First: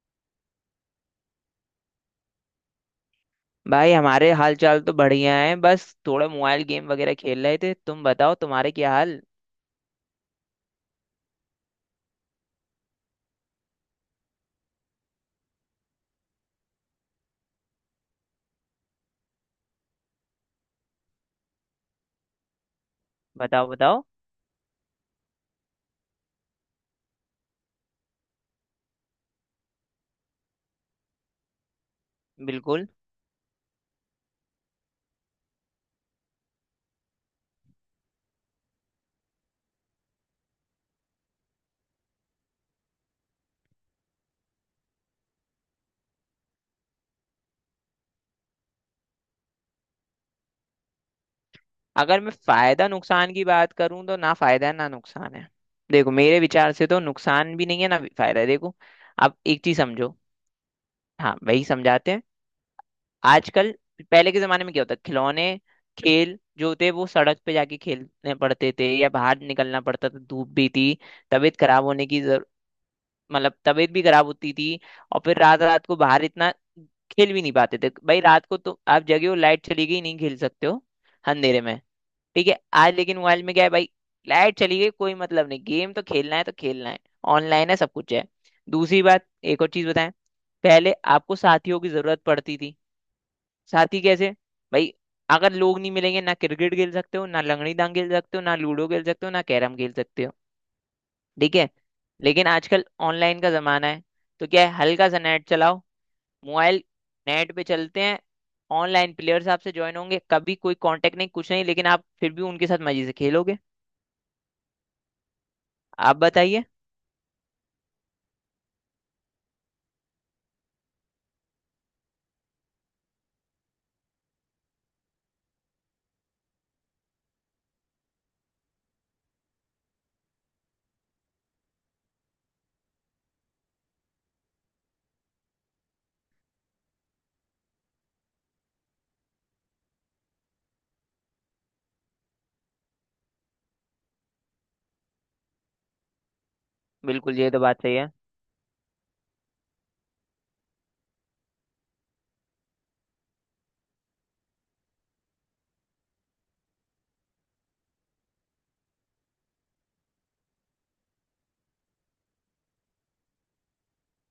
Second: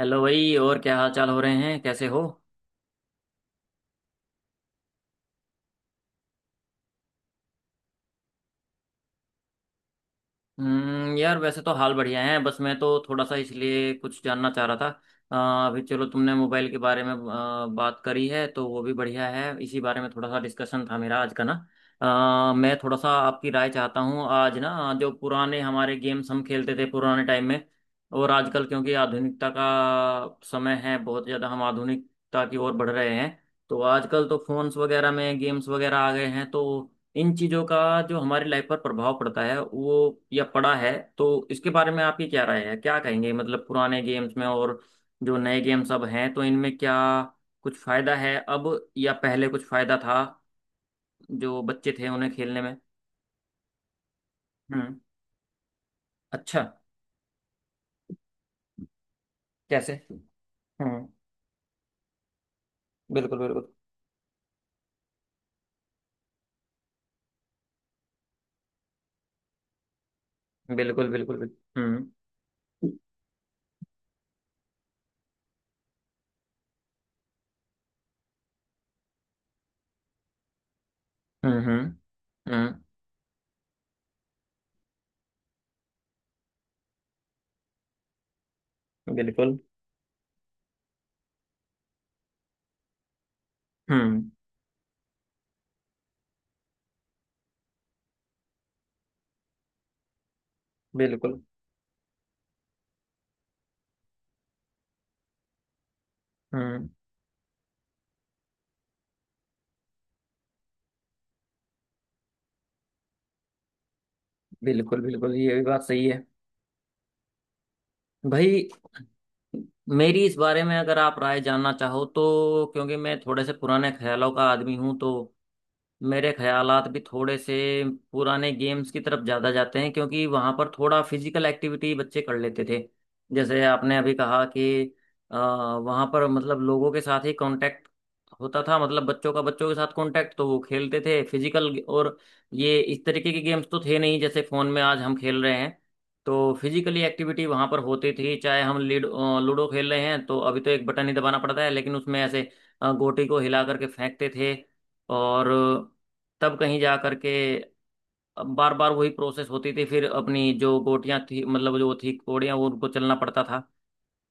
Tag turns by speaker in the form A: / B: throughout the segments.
A: Hello भाई। और क्या हाल चाल हो रहे हैं, कैसे हो?
B: भाई हमारे हाल चाल तो बढ़िया है, बस थोड़ा मोबाइल गेम वगैरह खेल रहे थे। तुम बताओ, तुम्हारे क्या हाल।
A: हम्म, यार वैसे तो हाल बढ़िया है, बस मैं तो थोड़ा सा इसलिए कुछ जानना चाह रहा था। अभी चलो तुमने मोबाइल के बारे में बात करी है तो वो भी बढ़िया है। इसी बारे में थोड़ा सा डिस्कशन था मेरा आज का ना। मैं थोड़ा सा आपकी
B: बताओ
A: राय चाहता
B: बताओ।
A: हूँ आज ना। जो पुराने हमारे गेम्स हम खेलते थे पुराने टाइम में, और आजकल, क्योंकि आधुनिकता का समय है, बहुत ज़्यादा हम आधुनिकता की ओर
B: बिल्कुल।
A: बढ़ रहे हैं। तो आजकल तो फोन्स वगैरह में गेम्स वगैरह आ गए हैं, तो इन चीज़ों का जो हमारी लाइफ पर प्रभाव पड़ता है वो, या पड़ा है, तो इसके बारे में आपकी क्या राय है, क्या कहेंगे? मतलब पुराने गेम्स में और जो नए गेम्स अब हैं तो इनमें क्या कुछ फायदा है अब, या पहले कुछ फायदा था जो बच्चे थे
B: अगर मैं
A: उन्हें खेलने में?
B: फायदा नुकसान की बात करूं तो ना फायदा है ना
A: हम्म।
B: नुकसान है। देखो, मेरे
A: अच्छा।
B: विचार से तो नुकसान भी नहीं है ना भी फायदा है। देखो, अब एक चीज
A: कैसे?
B: समझो।
A: हम्म।
B: हाँ, वही समझाते हैं।
A: बिल्कुल बिल्कुल
B: आजकल, पहले के जमाने में क्या होता, खिलौने, खेल जो थे वो सड़क पे जाके खेलने पड़ते थे या बाहर निकलना पड़ता था, धूप भी थी,
A: बिल्कुल। बिल्कुल
B: तबीयत
A: बिल्कुल।
B: खराब
A: हम्म।
B: होने की, मतलब तबीयत भी खराब होती थी। और फिर रात रात को बाहर इतना खेल भी नहीं पाते थे भाई, रात को तो आप जगे हो, लाइट चली गई नहीं खेल सकते हो
A: हम्म।
B: अंधेरे में।
A: हम्म।
B: ठीक है,
A: हम्म।
B: आज लेकिन मोबाइल में क्या है भाई, लाइट चली गई कोई मतलब नहीं, गेम तो खेलना है तो खेलना है, ऑनलाइन है सब कुछ है। दूसरी बात,
A: बिल्कुल।
B: एक और चीज बताएं, पहले आपको साथियों की जरूरत पड़ती थी। साथी कैसे
A: हम्म।
B: भाई, अगर लोग नहीं मिलेंगे ना, क्रिकेट खेल सकते हो, ना लंगड़ी डांग खेल सकते हो, ना लूडो खेल सकते हो, ना कैरम खेल सकते हो।
A: बिल्कुल।
B: ठीक है, लेकिन आजकल ऑनलाइन का जमाना है, तो क्या है हल्का सा नेट चलाओ, मोबाइल
A: हम्म।
B: नेट पे चलते हैं, ऑनलाइन प्लेयर्स आपसे ज्वाइन होंगे, कभी कोई कांटेक्ट नहीं कुछ नहीं, लेकिन आप फिर भी उनके साथ मजे से खेलोगे।
A: बिल्कुल बिल्कुल, ये भी बात सही
B: आप
A: है।
B: बताइए।
A: भाई, मेरी इस बारे में अगर आप राय जानना चाहो, तो क्योंकि मैं थोड़े से पुराने ख्यालों का आदमी हूँ, तो मेरे ख्यालात भी थोड़े से पुराने गेम्स की तरफ ज़्यादा जाते हैं। क्योंकि वहाँ पर थोड़ा फिजिकल एक्टिविटी बच्चे कर लेते थे। जैसे आपने अभी कहा कि वहाँ पर मतलब लोगों के साथ ही कांटेक्ट होता था। मतलब बच्चों का बच्चों के साथ कांटेक्ट, तो वो खेलते थे फिजिकल। और ये इस तरीके के गेम्स तो थे नहीं जैसे फ़ोन में आज हम खेल रहे हैं। तो फिजिकली
B: बिल्कुल,
A: एक्टिविटी
B: ये तो
A: वहाँ पर
B: बात सही है।
A: होती थी। चाहे हम लूडो लूडो खेल रहे हैं, तो अभी तो एक बटन ही दबाना पड़ता है, लेकिन उसमें ऐसे गोटी को हिला करके फेंकते थे, और तब कहीं जा करके बार बार वही प्रोसेस होती थी। फिर अपनी जो गोटियां थी, मतलब जो थी कोड़ियां, वो उनको चलना पड़ता था।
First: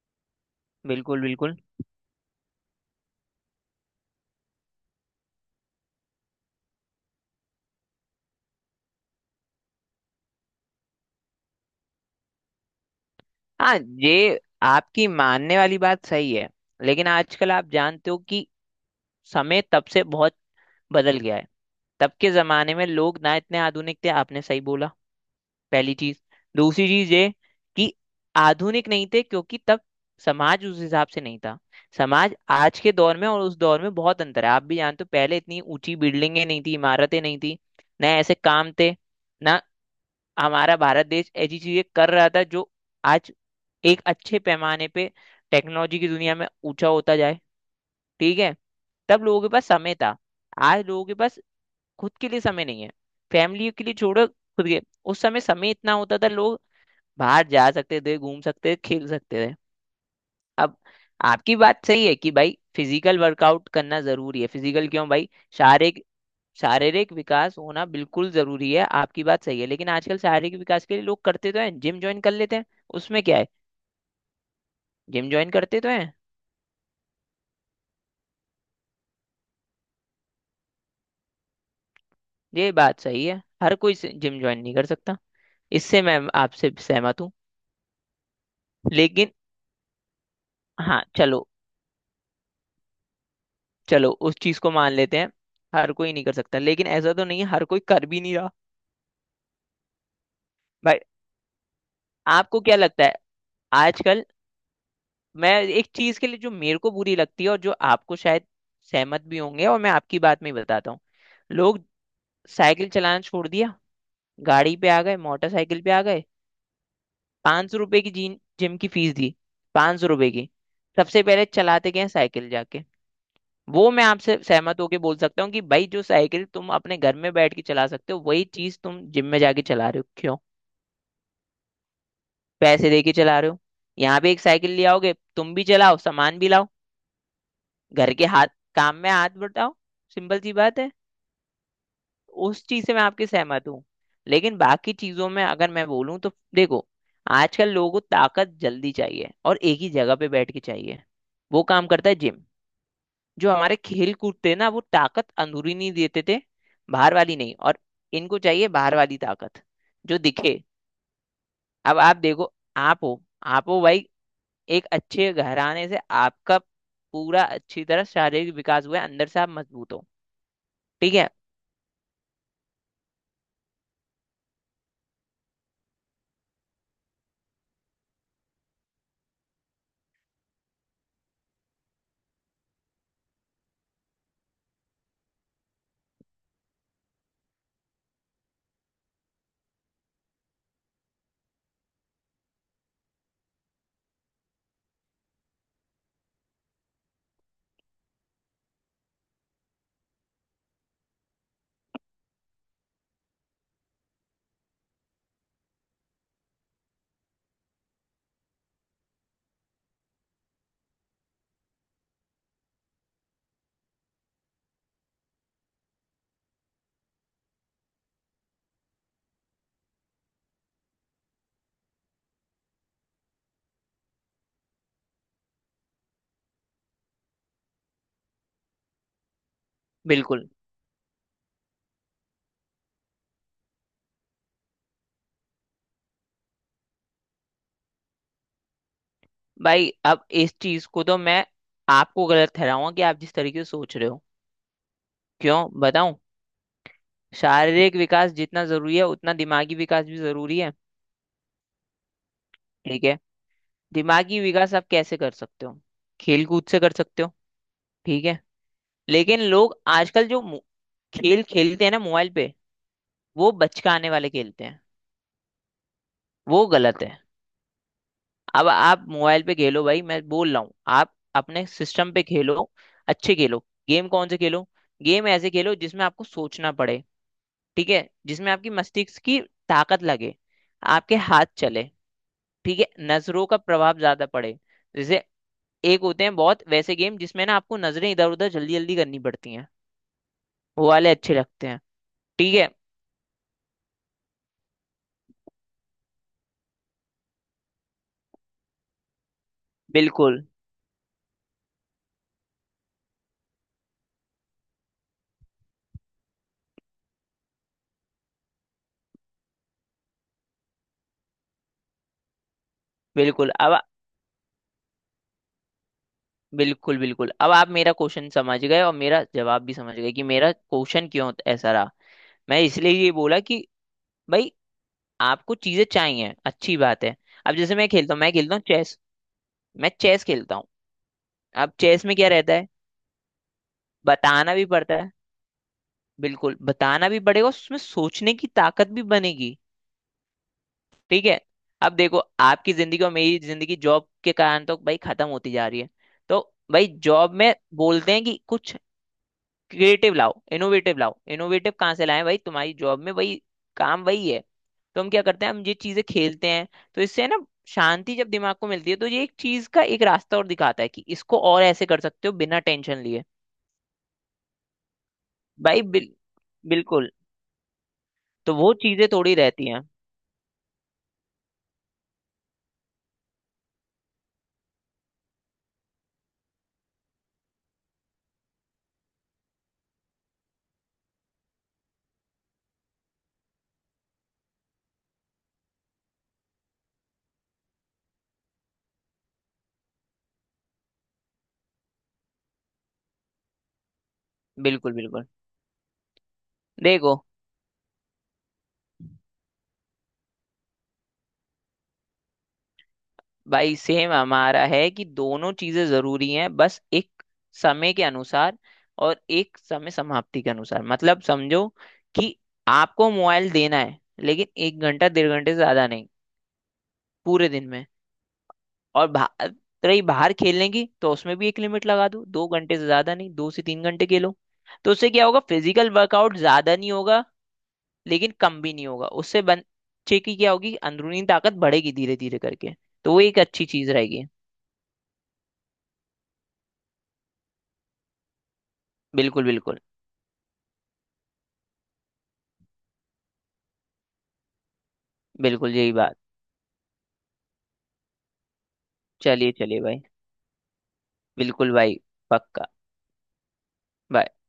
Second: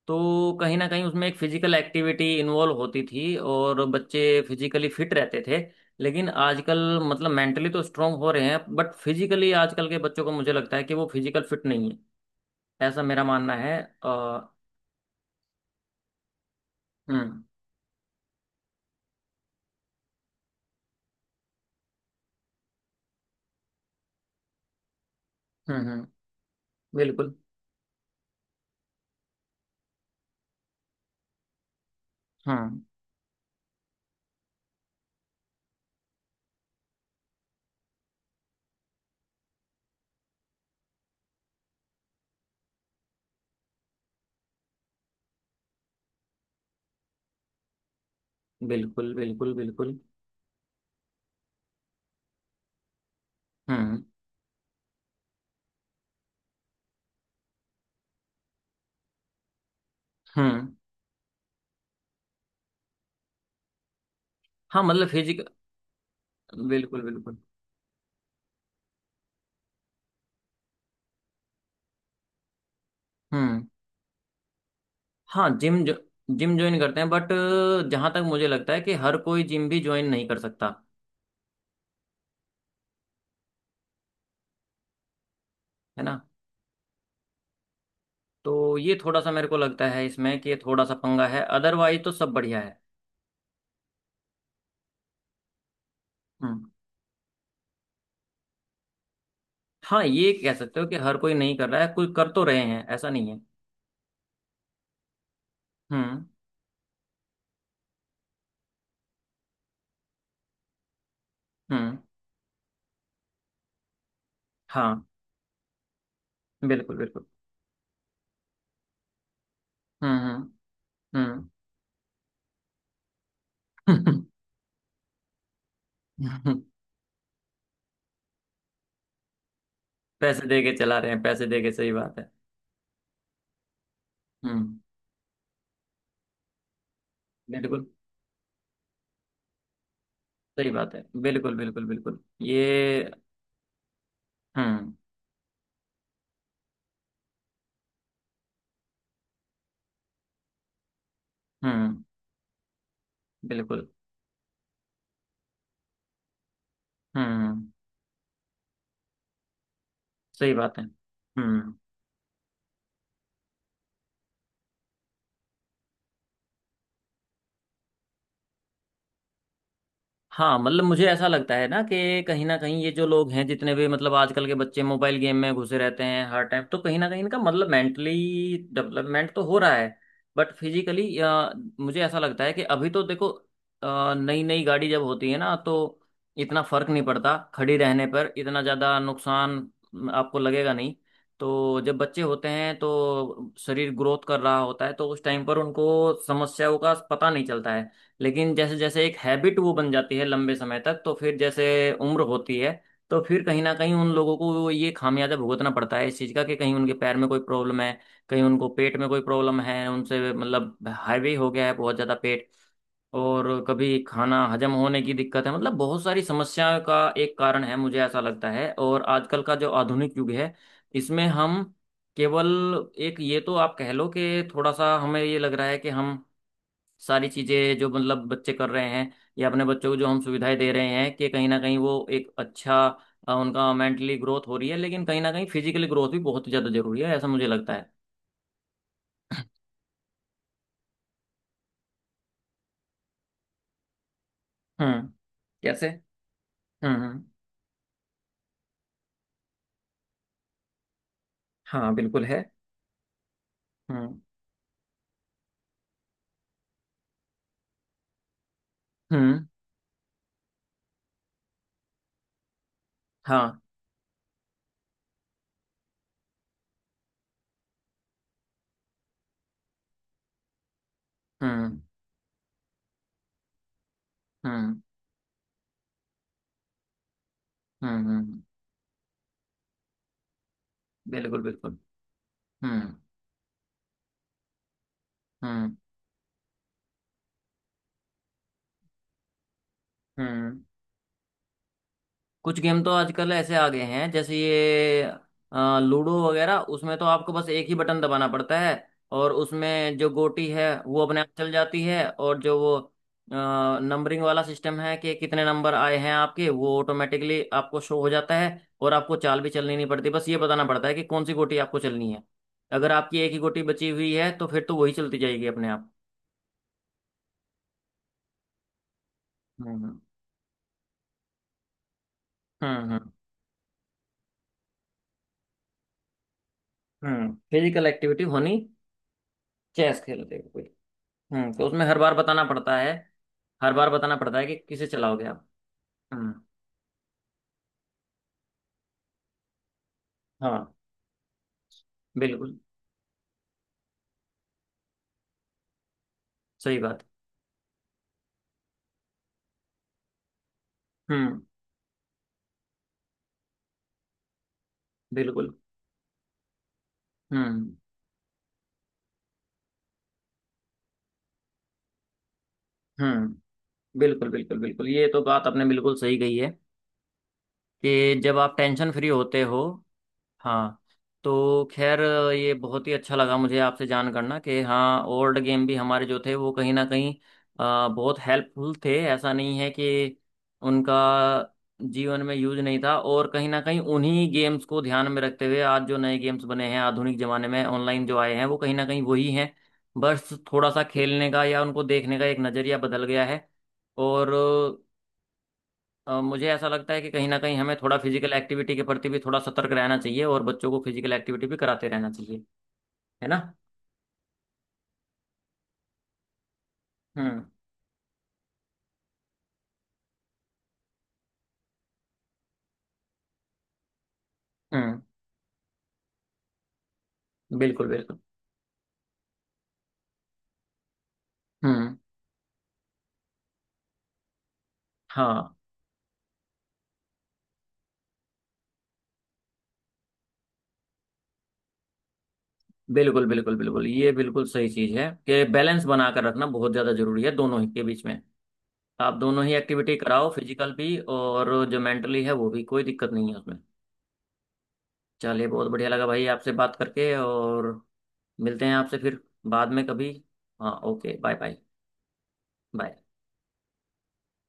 A: तो कहीं ना कहीं
B: बिल्कुल
A: उसमें एक
B: बिल्कुल।
A: फिजिकल एक्टिविटी इन्वॉल्व होती थी और बच्चे फिजिकली फिट रहते थे। लेकिन आजकल, मतलब मेंटली तो स्ट्रांग हो रहे हैं, बट फिजिकली आजकल के बच्चों को मुझे लगता है कि वो फिजिकल फिट नहीं है। ऐसा मेरा मानना है।
B: हाँ, ये
A: अ,
B: आपकी मानने वाली बात सही है, लेकिन
A: हम्म।
B: आजकल आप जानते हो कि समय तब से बहुत बदल गया है। तब के जमाने में लोग ना इतने आधुनिक थे, आपने सही बोला।
A: हम्म।
B: पहली
A: हम्म।
B: चीज, दूसरी चीज ये
A: बिल्कुल।
B: कि आधुनिक नहीं थे क्योंकि तब समाज उस हिसाब से नहीं था। समाज आज
A: हम्म।
B: के दौर में और उस दौर में बहुत अंतर है, आप भी जानते हो, पहले इतनी ऊंची बिल्डिंगें नहीं थी, इमारतें नहीं थी, ना ऐसे काम थे, ना हमारा भारत देश ऐसी चीजें कर रहा था जो आज एक अच्छे पैमाने पे टेक्नोलॉजी की दुनिया में ऊंचा होता जाए। ठीक है,
A: बिल्कुल
B: तब लोगों के
A: बिल्कुल
B: पास समय
A: बिल्कुल।
B: था, आज लोगों के पास खुद के लिए समय नहीं है, फैमिली के लिए
A: हम्म।
B: छोड़ो खुद के। उस समय समय इतना होता था लोग बाहर जा सकते थे, घूम सकते थे, खेल सकते थे।
A: हम्म।
B: अब, आपकी बात सही है कि भाई फिजिकल वर्कआउट करना जरूरी है।
A: हाँ,
B: फिजिकल
A: मतलब
B: क्यों भाई,
A: फिजिकल।
B: शारीरिक,
A: बिल्कुल
B: शारीरिक
A: बिल्कुल।
B: विकास होना बिल्कुल जरूरी है, आपकी बात सही है, लेकिन आजकल शारीरिक विकास के लिए लोग करते तो हैं, जिम ज्वाइन कर लेते हैं। उसमें क्या है,
A: हम्म।
B: जिम
A: हाँ,
B: ज्वाइन करते तो हैं।
A: जिम ज्वाइन करते हैं, बट जहाँ तक मुझे लगता है कि हर कोई जिम भी ज्वाइन नहीं कर सकता।
B: ये बात सही है, हर कोई जिम ज्वाइन नहीं कर सकता, इससे
A: है
B: मैं
A: ना?
B: आपसे सहमत हूँ।
A: तो ये थोड़ा सा
B: लेकिन
A: मेरे को लगता है इसमें, कि ये थोड़ा सा
B: हाँ
A: पंगा है,
B: चलो,
A: अदरवाइज तो सब बढ़िया है।
B: चलो उस चीज को मान लेते हैं, हर कोई नहीं कर सकता,
A: हम्म।
B: लेकिन ऐसा तो नहीं है हर कोई कर भी नहीं रहा।
A: हाँ, ये कह सकते हो कि
B: भाई,
A: हर कोई नहीं कर रहा है, कोई कर तो
B: आपको
A: रहे
B: क्या
A: हैं,
B: लगता
A: ऐसा
B: है,
A: नहीं है।
B: आजकल, मैं एक चीज
A: हम्म।
B: के लिए जो मेरे को बुरी लगती है, और जो आपको शायद सहमत भी होंगे, और मैं आपकी बात में ही बताता हूँ। लोग
A: हम्म।
B: साइकिल चलाना छोड़ दिया, गाड़ी पे आ
A: हाँ।
B: गए, मोटरसाइकिल पे आ गए।
A: बिल्कुल बिल्कुल।
B: 500 रुपए की जीन जिम की फीस दी, 500 रुपए
A: हम्म।
B: की, सबसे पहले
A: हम्म।
B: चलाते गए साइकिल जाके। वो मैं
A: हम्म।
B: आपसे सहमत होके बोल सकता हूँ कि भाई जो साइकिल तुम अपने घर में बैठ के चला सकते हो वही चीज तुम जिम में जाके चला रहे हो क्यों,
A: पैसे दे के चला रहे हैं, पैसे दे के, सही बात है।
B: पैसे दे के चला रहे हो। यहाँ पे एक साइकिल
A: हम्म।
B: ले आओगे, तुम भी चलाओ, सामान भी लाओ,
A: बिल्कुल।
B: घर के हाथ, काम में हाथ बटाओ, सिंपल सी
A: सही
B: बात है।
A: बात है बिल्कुल बिल्कुल बिल्कुल ये।
B: उस चीज से मैं आपके सहमत हूँ, लेकिन
A: हम्म।
B: बाकी चीजों में अगर मैं बोलूँ तो देखो, आजकल लोगों को ताकत जल्दी चाहिए और एक ही जगह पे बैठ के चाहिए, वो काम
A: हम्म।
B: करता है जिम। जो हमारे
A: बिल्कुल।
B: खेल कूद थे ना वो ताकत अंदरूनी नहीं देते थे, बाहर वाली नहीं,
A: हम्म।
B: और इनको चाहिए बाहर वाली ताकत, जो
A: सही
B: दिखे।
A: बात है। हम्म।
B: अब आप देखो, आप हो, आप हो भाई एक अच्छे घराने से, आपका पूरा अच्छी तरह शारीरिक विकास हुआ है, अंदर से आप मजबूत हो।
A: हाँ, मतलब मुझे
B: ठीक
A: ऐसा
B: है,
A: लगता है ना, कि कहीं ना कहीं ये जो लोग हैं, जितने भी मतलब आजकल के बच्चे मोबाइल गेम में घुसे रहते हैं हर टाइम, तो कहीं ना कहीं इनका मतलब मेंटली डेवलपमेंट तो हो रहा है, बट फिजिकली मुझे ऐसा लगता है कि अभी तो देखो नई नई गाड़ी जब होती है ना, तो इतना फर्क नहीं पड़ता, खड़ी रहने पर इतना ज़्यादा नुकसान आपको लगेगा नहीं। तो जब बच्चे होते हैं तो शरीर ग्रोथ कर रहा होता है, तो उस टाइम पर उनको समस्याओं का पता नहीं चलता है। लेकिन जैसे जैसे एक हैबिट वो बन जाती है लंबे समय तक, तो फिर जैसे उम्र होती है, तो फिर कहीं ना कहीं उन लोगों को ये खामियाजा भुगतना पड़ता है इस चीज़ का, कि कहीं उनके पैर में कोई प्रॉब्लम है, कहीं उनको पेट में कोई प्रॉब्लम है, उनसे मतलब हाईवे हो गया है बहुत ज़्यादा पेट, और कभी खाना हजम होने की दिक्कत है। मतलब बहुत सारी समस्याओं का एक कारण है मुझे ऐसा लगता है। और आजकल का जो आधुनिक युग है, इसमें हम केवल एक, ये तो आप कह लो कि थोड़ा सा हमें ये लग रहा है कि हम सारी चीजें जो मतलब बच्चे कर रहे हैं, या अपने बच्चों को जो हम
B: बिल्कुल।
A: सुविधाएं दे रहे हैं, कि कहीं ना कहीं वो एक अच्छा उनका मेंटली ग्रोथ हो रही है, लेकिन कहीं ना कहीं फिजिकली ग्रोथ भी बहुत ज्यादा जरूरी है, ऐसा मुझे लगता है।
B: भाई, अब इस चीज को तो मैं आपको गलत ठहराऊंगा कि आप जिस तरीके से सोच रहे हो।
A: हम्म।
B: क्यों
A: कैसे?
B: बताऊं,
A: हम्म। हम्म।
B: शारीरिक विकास जितना जरूरी है उतना दिमागी विकास भी जरूरी है।
A: हाँ, बिल्कुल है।
B: ठीक है,
A: हम्म।
B: दिमागी विकास आप कैसे कर सकते हो, खेल कूद से कर सकते हो। ठीक है, लेकिन
A: हम्म।
B: लोग आजकल जो खेल खेलते हैं ना मोबाइल पे, वो
A: हाँ।
B: बचकाने वाले खेलते हैं, वो गलत है। अब आप मोबाइल पे खेलो भाई, मैं बोल रहा हूँ आप अपने
A: हम्म।
B: सिस्टम पे खेलो, अच्छे खेलो। गेम कौन से खेलो,
A: हम्म।
B: गेम ऐसे खेलो जिसमें आपको सोचना पड़े। ठीक है,
A: हम्म। हम्म।
B: जिसमें आपकी मस्तिष्क की ताकत लगे, आपके
A: बिल्कुल
B: हाथ
A: बिल्कुल।
B: चले। ठीक है,
A: हम्म।
B: नजरों का प्रभाव ज्यादा पड़े। जैसे
A: हम्म।
B: एक होते हैं बहुत वैसे गेम जिसमें ना आपको नजरें इधर उधर जल्दी जल्दी करनी पड़ती हैं,
A: हम्म।
B: वो वाले अच्छे लगते हैं। ठीक
A: कुछ
B: है,
A: गेम तो आजकल ऐसे आ गए हैं, जैसे ये लूडो वगैरह, उसमें तो आपको बस एक ही बटन दबाना पड़ता है, और उसमें जो
B: बिल्कुल
A: गोटी है वो अपने आप चल जाती है, और जो वो नंबरिंग वाला सिस्टम है कि कितने नंबर आए हैं आपके, वो ऑटोमेटिकली आपको शो हो जाता है, और आपको चाल भी चलनी नहीं पड़ती, बस ये बताना पड़ता है कि कौन सी गोटी आपको चलनी है। अगर आपकी एक ही
B: बिल्कुल।
A: गोटी
B: अब,
A: बची हुई है तो फिर तो वही चलती जाएगी अपने आप।
B: बिल्कुल बिल्कुल, अब आप मेरा क्वेश्चन समझ गए और मेरा जवाब भी समझ
A: हम्म।
B: गए कि मेरा क्वेश्चन क्यों ऐसा रहा। मैं इसलिए
A: हम्म।
B: ये बोला कि भाई, आपको चीजें चाहिए, अच्छी बात है।
A: हम्म,
B: अब जैसे
A: फिजिकल
B: मैं खेलता हूँ,
A: एक्टिविटी
B: मैं खेलता
A: होनी।
B: हूँ चेस, मैं
A: चेस
B: चेस
A: खेलते
B: खेलता
A: हुए।
B: हूँ।
A: हम्म, तो
B: अब
A: उसमें हर
B: चेस
A: बार
B: में क्या
A: बताना
B: रहता है,
A: पड़ता है। हर बार बताना पड़ता है
B: बताना
A: कि
B: भी
A: किसे
B: पड़ता है,
A: चलाओगे आप। हम्म।
B: बिल्कुल बताना भी पड़ेगा, उसमें सोचने की ताकत भी बनेगी।
A: हाँ।
B: ठीक है, अब देखो,
A: बिल्कुल।
B: आपकी जिंदगी और मेरी जिंदगी जॉब के कारण तो भाई खत्म होती जा रही है। तो
A: सही
B: भाई,
A: बात।
B: जॉब में बोलते हैं कि कुछ क्रिएटिव लाओ, इनोवेटिव लाओ,
A: हम्म।
B: इनोवेटिव कहाँ से लाए भाई, तुम्हारी जॉब में वही काम वही है। तो हम क्या करते
A: बिल्कुल।
B: हैं, हम ये चीजें खेलते हैं। तो इससे है ना,
A: हम्म।
B: शांति जब दिमाग को मिलती है तो ये एक चीज का एक रास्ता और दिखाता है कि इसको और ऐसे कर सकते हो बिना टेंशन लिए।
A: हम्म। बिल्कुल बिल्कुल बिल्कुल ये तो बात आपने
B: भाई
A: बिल्कुल
B: बिल,
A: सही कही है,
B: बिल्कुल,
A: कि जब आप
B: तो वो
A: टेंशन फ्री
B: चीजें थोड़ी
A: होते हो।
B: रहती हैं।
A: हाँ। तो खैर, ये बहुत ही अच्छा लगा मुझे आपसे जान करना, कि हाँ, ओल्ड गेम भी हमारे जो थे वो कहीं ना कहीं बहुत हेल्पफुल थे, ऐसा नहीं है कि उनका जीवन में यूज नहीं था। और कहीं ना कहीं उन्हीं गेम्स को ध्यान में रखते हुए आज जो नए गेम्स बने हैं आधुनिक जमाने में, ऑनलाइन जो आए हैं, वो कहीं ना कहीं वही हैं। बस थोड़ा सा खेलने का या उनको देखने का एक नज़रिया बदल गया है। और
B: बिल्कुल बिल्कुल।
A: मुझे ऐसा लगता है कि
B: देखो
A: कहीं ना कहीं हमें थोड़ा फिजिकल एक्टिविटी के प्रति भी थोड़ा सतर्क रहना चाहिए, और बच्चों को फिजिकल एक्टिविटी भी कराते रहना चाहिए। है ना?
B: भाई, सेम हमारा है कि दोनों चीजें जरूरी हैं, बस एक
A: हम्म।
B: समय के अनुसार, और एक समय समाप्ति के अनुसार, मतलब समझो कि आपको मोबाइल देना है, लेकिन एक
A: हम्म।
B: घंटा 1.5 घंटे से ज्यादा नहीं, पूरे दिन में।
A: बिल्कुल बिल्कुल।
B: और बाहर, रही बाहर खेलने की, तो उसमें भी एक लिमिट
A: हम्म।
B: लगा दो, 2 घंटे से ज्यादा नहीं, 2 से 3 घंटे खेलो। तो उससे क्या होगा,
A: हाँ,
B: फिजिकल वर्कआउट ज्यादा नहीं होगा, लेकिन कम भी नहीं होगा, उससे बच्चे की क्या होगी अंदरूनी ताकत बढ़ेगी धीरे धीरे करके। तो वो
A: बिल्कुल
B: एक
A: बिल्कुल
B: अच्छी
A: बिल्कुल,
B: चीज
A: ये
B: रहेगी।
A: बिल्कुल सही चीज़ है कि बैलेंस बना कर रखना बहुत ज़्यादा जरूरी है दोनों ही के बीच में। आप
B: बिल्कुल
A: दोनों ही
B: बिल्कुल।
A: एक्टिविटी कराओ, फिजिकल भी, और जो मेंटली है वो भी, कोई दिक्कत नहीं है उसमें। चलिए, बहुत
B: बिल्कुल
A: बढ़िया
B: यही
A: लगा
B: बात,
A: भाई आपसे बात करके। और मिलते हैं आपसे फिर
B: चलिए
A: बाद
B: चलिए
A: में
B: भाई,
A: कभी। हाँ, ओके, बाय बाय।
B: बिल्कुल भाई, पक्का।
A: बाय।
B: Bye।